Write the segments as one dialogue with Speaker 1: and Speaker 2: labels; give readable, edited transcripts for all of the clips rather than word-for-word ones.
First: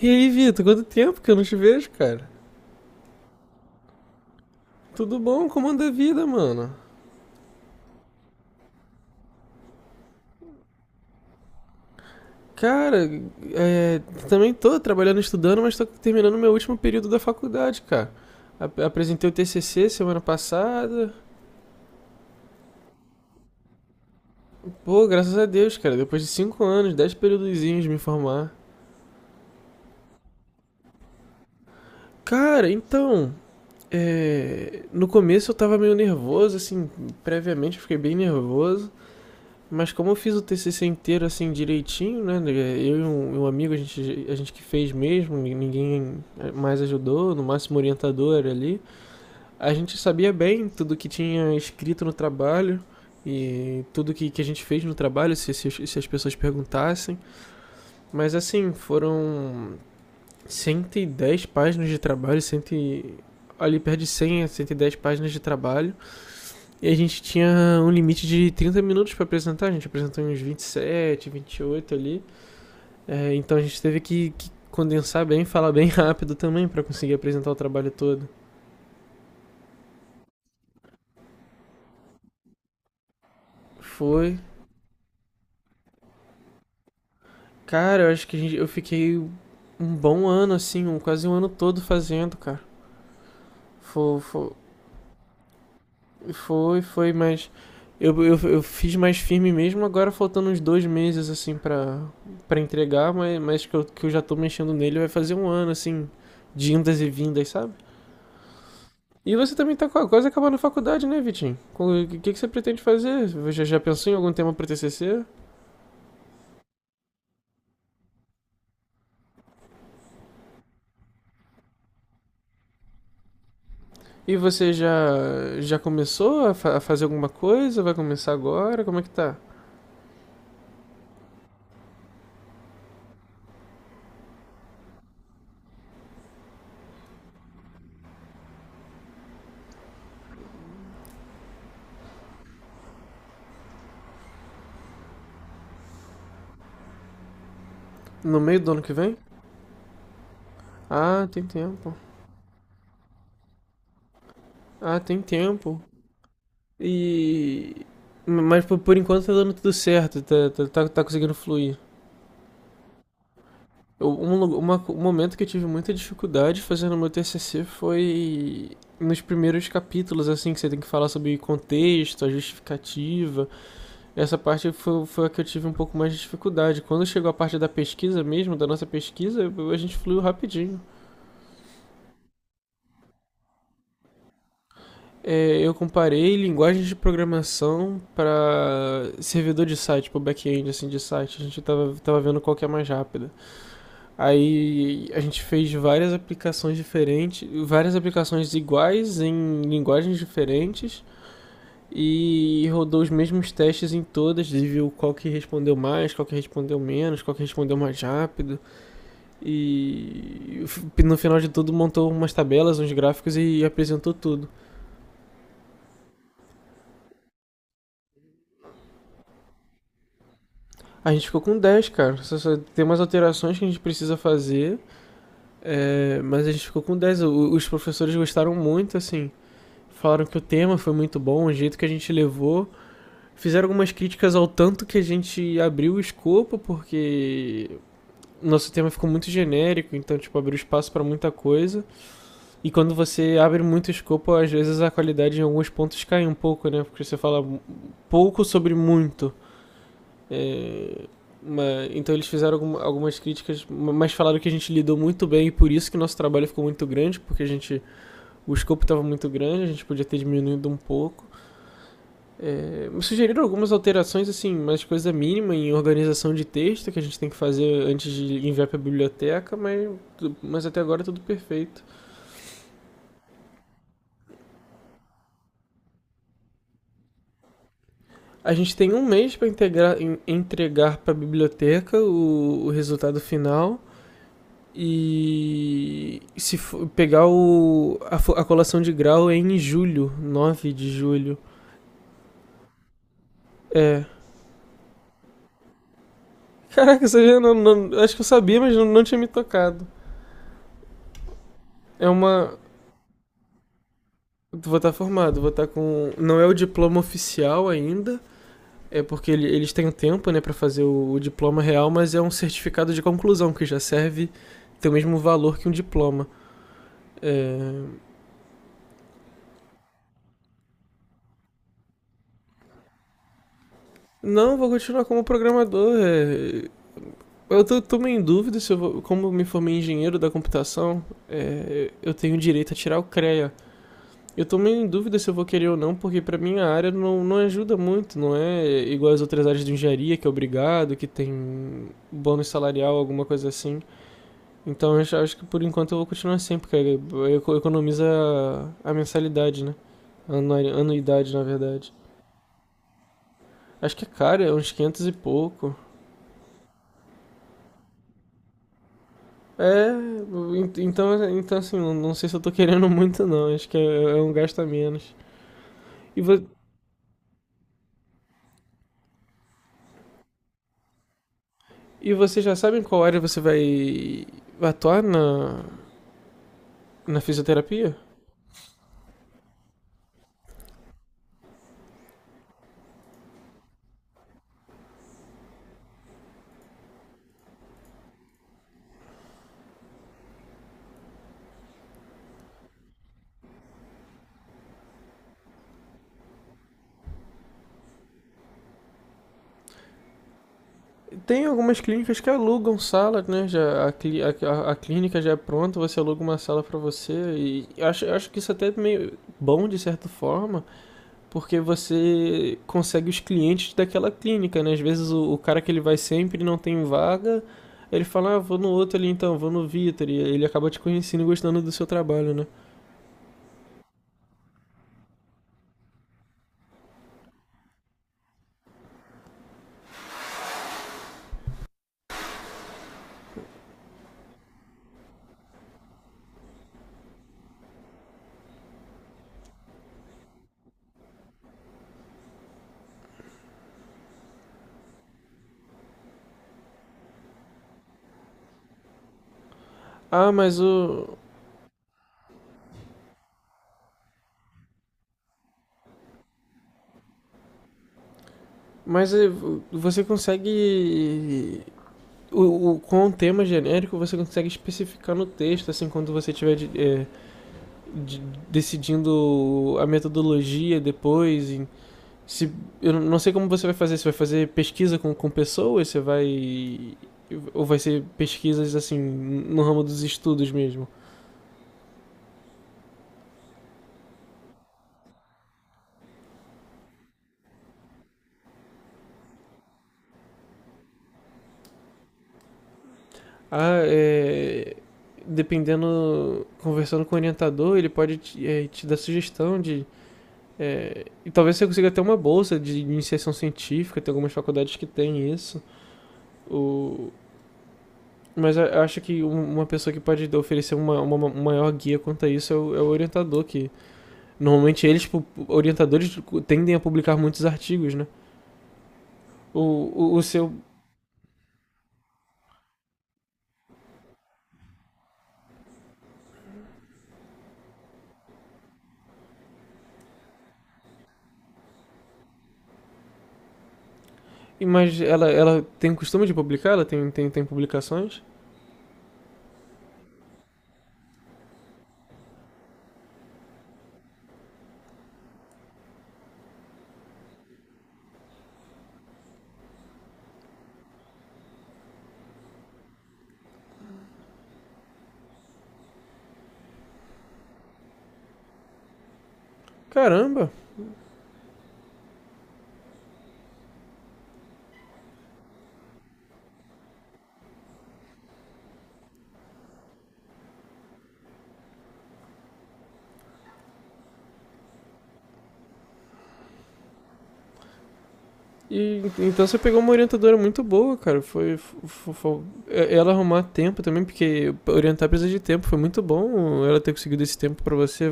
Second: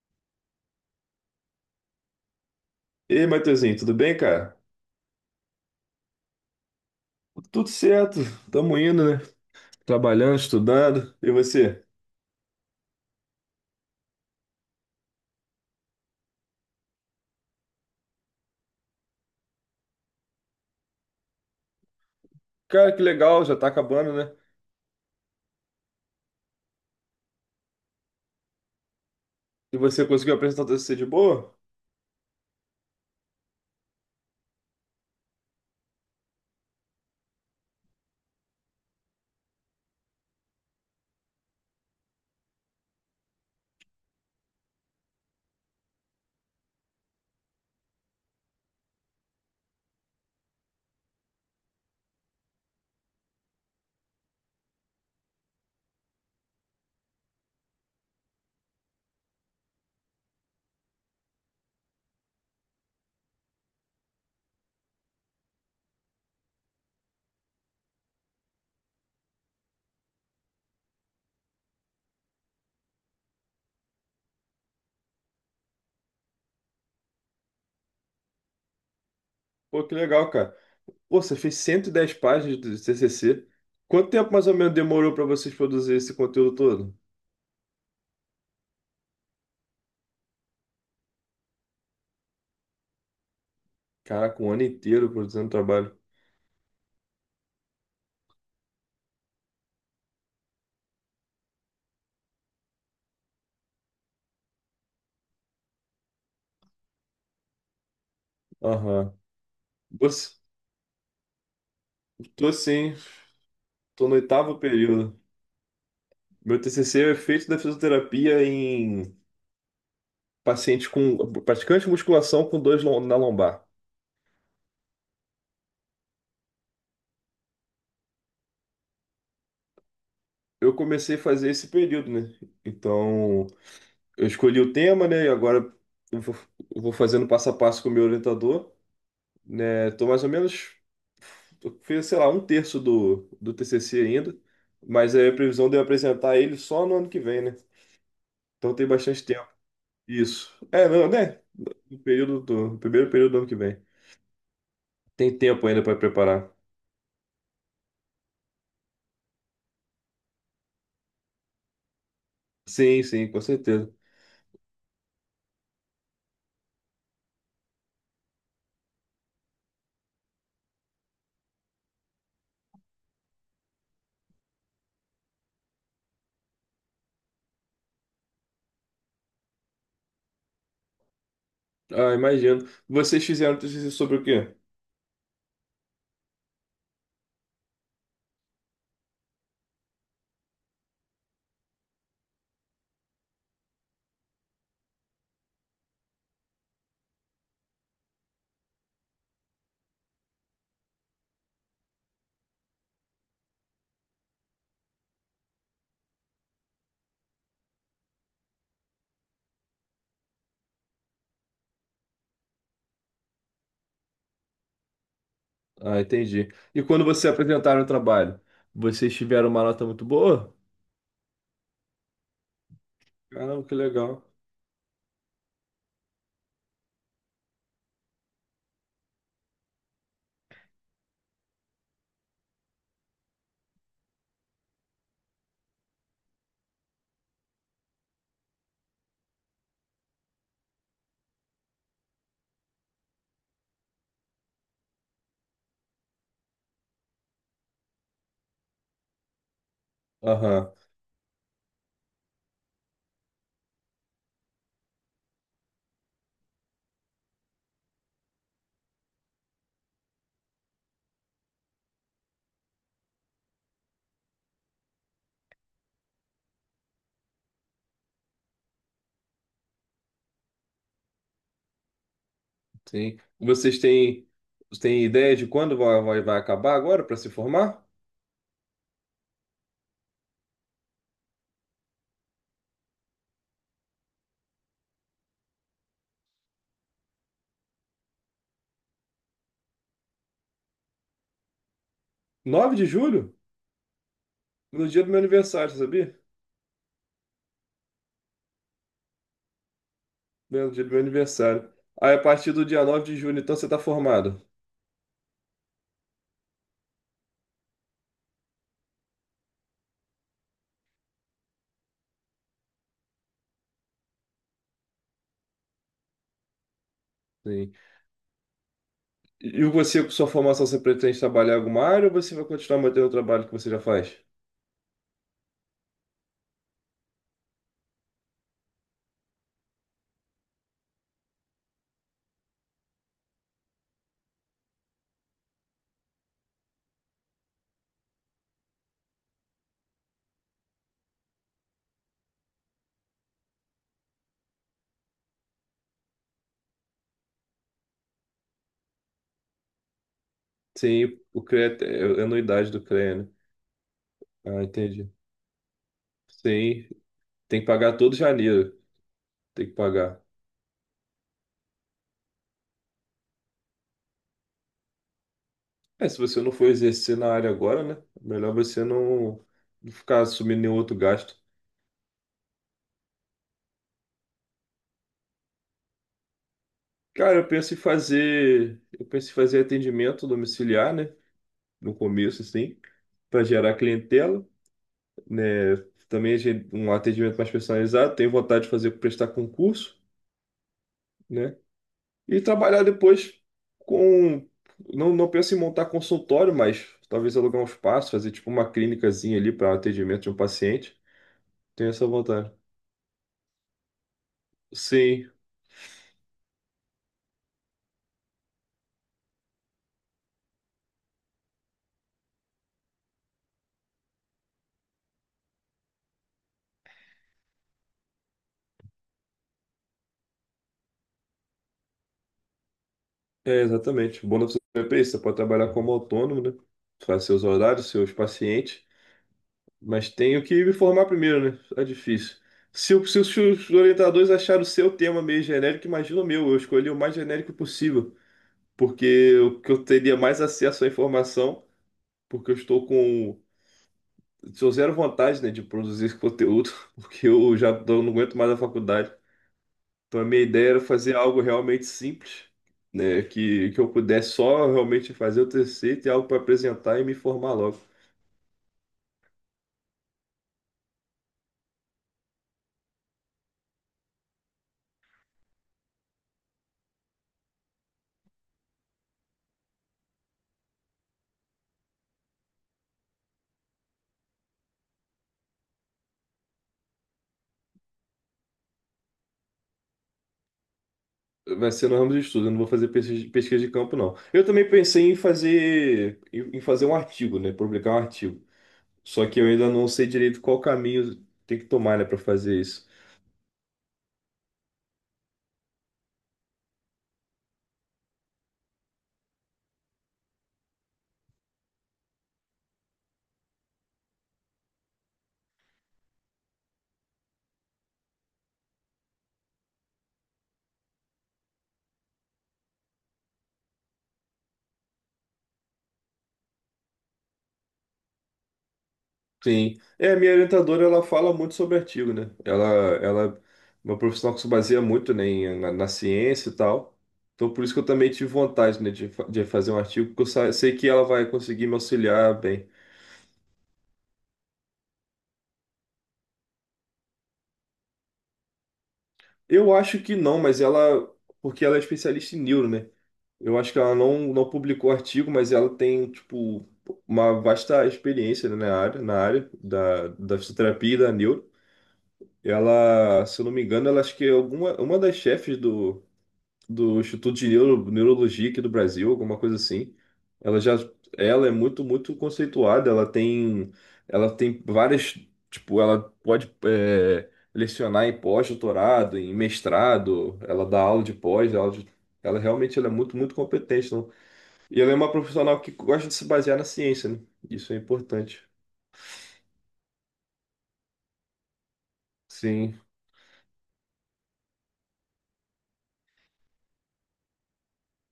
Speaker 1: E aí, Vitor, quanto tempo que eu não te vejo, cara?
Speaker 2: Ei, Matheusinho, tudo bem, cara?
Speaker 1: Tudo bom? Como anda a vida, mano?
Speaker 2: Tudo certo, tamo indo, né? Trabalhando, estudando. E você?
Speaker 1: Cara, é, também tô trabalhando, estudando, mas tô terminando meu último período da faculdade, cara. Apresentei o TCC semana passada.
Speaker 2: Cara, que legal, já tá acabando, né?
Speaker 1: Pô, graças a Deus, cara, depois de 5 anos, 10 períodozinhos de me formar.
Speaker 2: E você conseguiu apresentar o TCC de boa?
Speaker 1: Cara, então, no começo eu tava meio nervoso, assim, previamente eu fiquei bem nervoso. Mas como eu fiz o TCC inteiro assim direitinho, né? Eu e um amigo, a gente que fez mesmo, ninguém mais ajudou, no máximo orientador era ali. A gente sabia bem tudo que tinha escrito no trabalho e tudo que a gente fez no trabalho, se as pessoas perguntassem. Mas assim, foram 110 páginas de trabalho, 100, ali perto de 100 a 110 páginas de trabalho e a gente tinha um limite de 30 minutos para apresentar, a gente apresentou uns 27, oito ali. É, então a gente teve que condensar bem, falar bem rápido também para conseguir apresentar o trabalho todo.
Speaker 2: Pô, que legal, cara. Pô, você fez 110 páginas do TCC. Quanto tempo
Speaker 1: Foi.
Speaker 2: mais ou menos demorou pra vocês produzir esse conteúdo todo?
Speaker 1: Cara, eu acho que eu fiquei um bom ano, assim, quase um ano todo fazendo, cara. Foi,
Speaker 2: Caraca,
Speaker 1: foi,
Speaker 2: um ano inteiro produzindo trabalho.
Speaker 1: foi, mas eu fiz mais firme mesmo, agora faltando uns 2 meses, assim, pra entregar, mas que eu já tô mexendo nele, vai fazer um ano, assim, de indas e vindas, sabe?
Speaker 2: Aham.
Speaker 1: E você também tá quase
Speaker 2: Você-
Speaker 1: acabando a faculdade, né, Vitinho? O que você
Speaker 2: Tô
Speaker 1: pretende
Speaker 2: sim,
Speaker 1: fazer? Você já
Speaker 2: tô
Speaker 1: pensou em
Speaker 2: no
Speaker 1: algum tema
Speaker 2: oitavo
Speaker 1: para
Speaker 2: período.
Speaker 1: TCC?
Speaker 2: Meu TCC é feito da fisioterapia em pacientes com praticante de musculação com dores na lombar.
Speaker 1: E você já começou a fazer alguma coisa? Vai começar agora? Como é que tá?
Speaker 2: Eu comecei a fazer esse período, né? Então, eu escolhi o tema, né? E agora eu vou, eu vou fazendo passo a passo com o meu orientador, né? Tô mais ou menos, eu fiz, sei lá, um terço do TCC ainda, mas é a previsão de eu apresentar ele só no ano que vem, né?
Speaker 1: No meio do
Speaker 2: Então
Speaker 1: ano
Speaker 2: tem
Speaker 1: que vem?
Speaker 2: bastante tempo. Isso. É, não,
Speaker 1: Ah,
Speaker 2: né?
Speaker 1: tem tempo.
Speaker 2: No primeiro período do ano que vem.
Speaker 1: Ah, tem
Speaker 2: Tem tempo
Speaker 1: tempo.
Speaker 2: ainda para preparar.
Speaker 1: E mas por enquanto tá dando tudo certo, tá conseguindo fluir.
Speaker 2: Sim, sim, com certeza.
Speaker 1: Um momento que eu tive muita dificuldade fazendo o meu TCC foi nos primeiros capítulos, assim, que você tem que falar sobre contexto, a justificativa. Essa parte foi a que eu tive um pouco mais de dificuldade. Quando chegou a parte da pesquisa mesmo, da nossa pesquisa, a gente fluiu rapidinho.
Speaker 2: Ah, imagino. Vocês fizeram TCC sobre o quê?
Speaker 1: É, eu comparei linguagens de programação para servidor de site, para back-end, assim, de site. A gente tava vendo qual que é mais rápida. Aí a gente fez várias aplicações diferentes, várias aplicações iguais em linguagens diferentes e rodou os mesmos testes em todas e viu qual que respondeu mais, qual que respondeu menos, qual que respondeu mais rápido e no final de tudo montou umas tabelas, uns gráficos e apresentou tudo.
Speaker 2: Ah, entendi. E quando você apresentaram o trabalho, vocês tiveram uma nota muito boa?
Speaker 1: A gente ficou com dez, cara. Tem umas alterações que
Speaker 2: Caramba,
Speaker 1: a
Speaker 2: que
Speaker 1: gente precisa
Speaker 2: legal.
Speaker 1: fazer, mas a gente ficou com 10. Os professores gostaram muito, assim. Falaram que o tema foi muito bom, o jeito que a gente levou. Fizeram algumas críticas ao tanto que a gente abriu o escopo, porque nosso tema ficou muito genérico, então, tipo, abriu espaço para muita coisa. E quando você abre muito escopo, às vezes a qualidade em alguns pontos cai um pouco, né? Porque você fala pouco sobre muito.
Speaker 2: Aham,
Speaker 1: É, então eles fizeram algumas críticas, mas falaram que a gente lidou muito bem e por isso que nosso trabalho ficou muito grande, porque a gente o escopo estava muito grande, a gente podia ter diminuído um pouco. É, me sugeriram algumas alterações, assim, mas coisa mínima em organização de texto que a gente tem que fazer antes de enviar para a biblioteca, mas até agora é tudo perfeito.
Speaker 2: sim. Vocês têm ideia de quando vai acabar agora para se formar?
Speaker 1: A gente tem um mês para entregar para a biblioteca o resultado final e se for pegar colação de grau é em julho, 9 de julho.
Speaker 2: Nove de julho?
Speaker 1: É.
Speaker 2: No dia do meu aniversário, você sabia?
Speaker 1: Caraca, isso aí não, não, acho que eu sabia, mas não, não tinha me tocado.
Speaker 2: No dia do meu aniversário.
Speaker 1: É
Speaker 2: Aí, a partir
Speaker 1: uma,
Speaker 2: do dia 9 de julho, então você está formado.
Speaker 1: Vou estar formado, vou estar com. Não é o diploma oficial ainda, é porque eles têm um tempo, né, para fazer o diploma real, mas é um certificado de conclusão que já serve, tem o mesmo valor que um diploma.
Speaker 2: Sim.
Speaker 1: É,
Speaker 2: E você, com sua formação, você pretende trabalhar em alguma área ou você vai continuar mantendo o trabalho que você já faz?
Speaker 1: não, vou continuar como programador. Eu tô meio em dúvida se eu vou. Como eu me formei em engenheiro da computação, eu tenho direito a tirar o CREA. Eu tô meio em dúvida se eu vou querer ou não, porque pra minha área não, não ajuda muito, não é igual as outras áreas de engenharia, que é obrigado, que tem bônus salarial, alguma coisa assim. Então que por enquanto eu vou continuar sem, porque economiza mensalidade, né?
Speaker 2: Sim,
Speaker 1: Anuidade, na
Speaker 2: o CREA
Speaker 1: verdade.
Speaker 2: é anuidade do CREA, né?
Speaker 1: Acho que é caro, é
Speaker 2: Ah,
Speaker 1: uns 500
Speaker 2: entendi.
Speaker 1: e pouco.
Speaker 2: Sim, tem que pagar todo janeiro. Tem que
Speaker 1: É,
Speaker 2: pagar.
Speaker 1: então assim, não sei se eu tô querendo muito não, acho que é um gasto a menos.
Speaker 2: É, se
Speaker 1: E, vo,
Speaker 2: você não for exercer na área agora, né? Melhor você não ficar assumindo nenhum outro gasto.
Speaker 1: e vocês já sabem qual área você vai atuar na
Speaker 2: Cara,
Speaker 1: fisioterapia?
Speaker 2: Eu penso em fazer atendimento domiciliar, né? No começo, assim, para gerar clientela, né? Também um atendimento mais personalizado. Tenho vontade de fazer prestar concurso, né? E trabalhar depois com. Não, não penso em montar consultório, mas talvez alugar um espaço, fazer tipo uma clínicazinha ali para atendimento de um paciente.
Speaker 1: Tem algumas
Speaker 2: Tem essa
Speaker 1: clínicas que
Speaker 2: vontade.
Speaker 1: alugam sala, né? Já a, cli- a- clínica
Speaker 2: Sim,
Speaker 1: já é pronta, você aluga uma sala pra você. E acho que isso até é meio bom de certa forma, porque você consegue os clientes daquela clínica, né? Às vezes o cara que ele vai sempre não tem vaga, ele fala, ah, vou no outro ali então, vou no Vitor. E ele acaba te conhecendo e gostando do seu trabalho, né?
Speaker 2: é exatamente. O bom da fisioterapia é isso. Você pode trabalhar como autônomo, né? Faz seus horários, seus pacientes. Mas tenho que me formar primeiro, né? É difícil. Se os orientadores acharam o seu tema meio genérico, imagina o meu. Eu escolhi o mais genérico possível. Porque o que eu teria mais acesso à informação, porque eu estou com. Sou zero vontade, né, de produzir esse conteúdo, porque eu já não aguento mais a faculdade. Então, a
Speaker 1: Ah,
Speaker 2: minha
Speaker 1: mas
Speaker 2: ideia era
Speaker 1: o.
Speaker 2: fazer algo realmente simples, né? Que eu pudesse só realmente fazer o TCC, ter algo para apresentar e me formar logo.
Speaker 1: Mas você consegue com o tema genérico você consegue especificar no texto, assim, quando você estiver de- decidindo a metodologia depois. Em- se, Eu não sei como você vai fazer, se vai fazer pesquisa com pessoas, você vai. Ou vai ser pesquisas assim, no ramo dos estudos mesmo.
Speaker 2: Vai ser no ramo de estudo, eu não vou fazer pesquisa de campo, não. Eu também pensei em fazer, em fazer um artigo, né? Publicar um artigo. Só que eu ainda não sei direito qual caminho tem que tomar, né, para fazer isso.
Speaker 1: Ah, é. Dependendo, conversando com o orientador, ele pode te dar sugestão de. É, e talvez você consiga até uma bolsa de iniciação científica, tem algumas faculdades que têm isso. O... Mas eu acho que um- uma, pessoa que pode oferecer uma maior guia quanto a isso é o orientador, que normalmente eles, tipo, orientadores, tendem a publicar muitos artigos, né? O,
Speaker 2: Sim. É,
Speaker 1: o,
Speaker 2: a
Speaker 1: o
Speaker 2: minha
Speaker 1: seu.
Speaker 2: orientadora, ela fala muito sobre artigo, né? Ela é uma profissional que se baseia muito, né, na ciência e tal. Então, por isso que eu também tive vontade, né, de fazer um artigo, porque eu sei que ela vai conseguir me auxiliar bem.
Speaker 1: Mas ela tem o costume de publicar? Ela tem publicações?
Speaker 2: Eu acho que não, mas ela... Porque ela é especialista em neuro, né? Eu acho que ela não publicou artigo, mas ela tem, tipo, uma vasta experiência, né, na área da fisioterapia e da neuro. Ela, se eu não me engano, ela acho que é uma das chefes do Instituto de Neurologia aqui do Brasil, alguma coisa assim.
Speaker 1: Caramba!
Speaker 2: Ela já, ela é muito, muito conceituada. Ela tem várias, tipo, ela pode lecionar em pós-doutorado, em mestrado. Ela dá aula de pós, ela realmente ela é muito, muito competente. Não? E ela é uma profissional que gosta de se basear na ciência, né? Isso é importante.
Speaker 1: E, então você pegou uma orientadora muito boa, cara. Foi, fo- fo-
Speaker 2: Sim.
Speaker 1: é- Ela arrumar tempo também, porque orientar precisa de tempo. Foi muito bom ela ter conseguido esse tempo pra você.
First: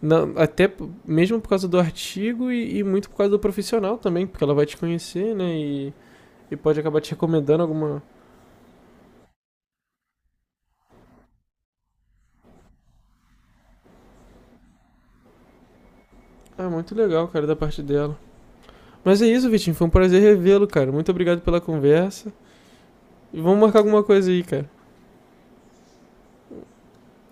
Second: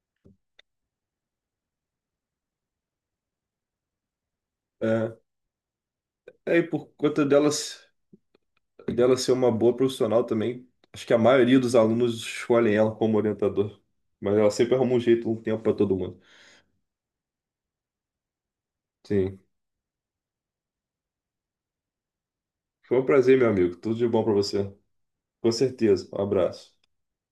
Speaker 1: Não, até mesmo por causa do artigo e muito por causa do profissional também, porque ela vai te
Speaker 2: É,
Speaker 1: conhecer, né? E
Speaker 2: é, e
Speaker 1: pode
Speaker 2: por
Speaker 1: acabar te
Speaker 2: conta
Speaker 1: recomendando
Speaker 2: delas.
Speaker 1: alguma.
Speaker 2: E dela ser uma boa profissional também. Acho que a maioria dos alunos escolhem ela como orientador. Mas ela sempre arruma um jeito, um tempo para todo mundo.
Speaker 1: Ah, muito legal, cara, da parte dela. Mas é
Speaker 2: Sim.
Speaker 1: isso, Vitinho. Foi um prazer revê-lo, cara. Muito obrigado pela conversa.
Speaker 2: Foi um prazer,
Speaker 1: E
Speaker 2: meu
Speaker 1: vamos
Speaker 2: amigo.
Speaker 1: marcar
Speaker 2: Tudo
Speaker 1: alguma
Speaker 2: de bom
Speaker 1: coisa
Speaker 2: para
Speaker 1: aí,
Speaker 2: você.
Speaker 1: cara.
Speaker 2: Com certeza. Um abraço.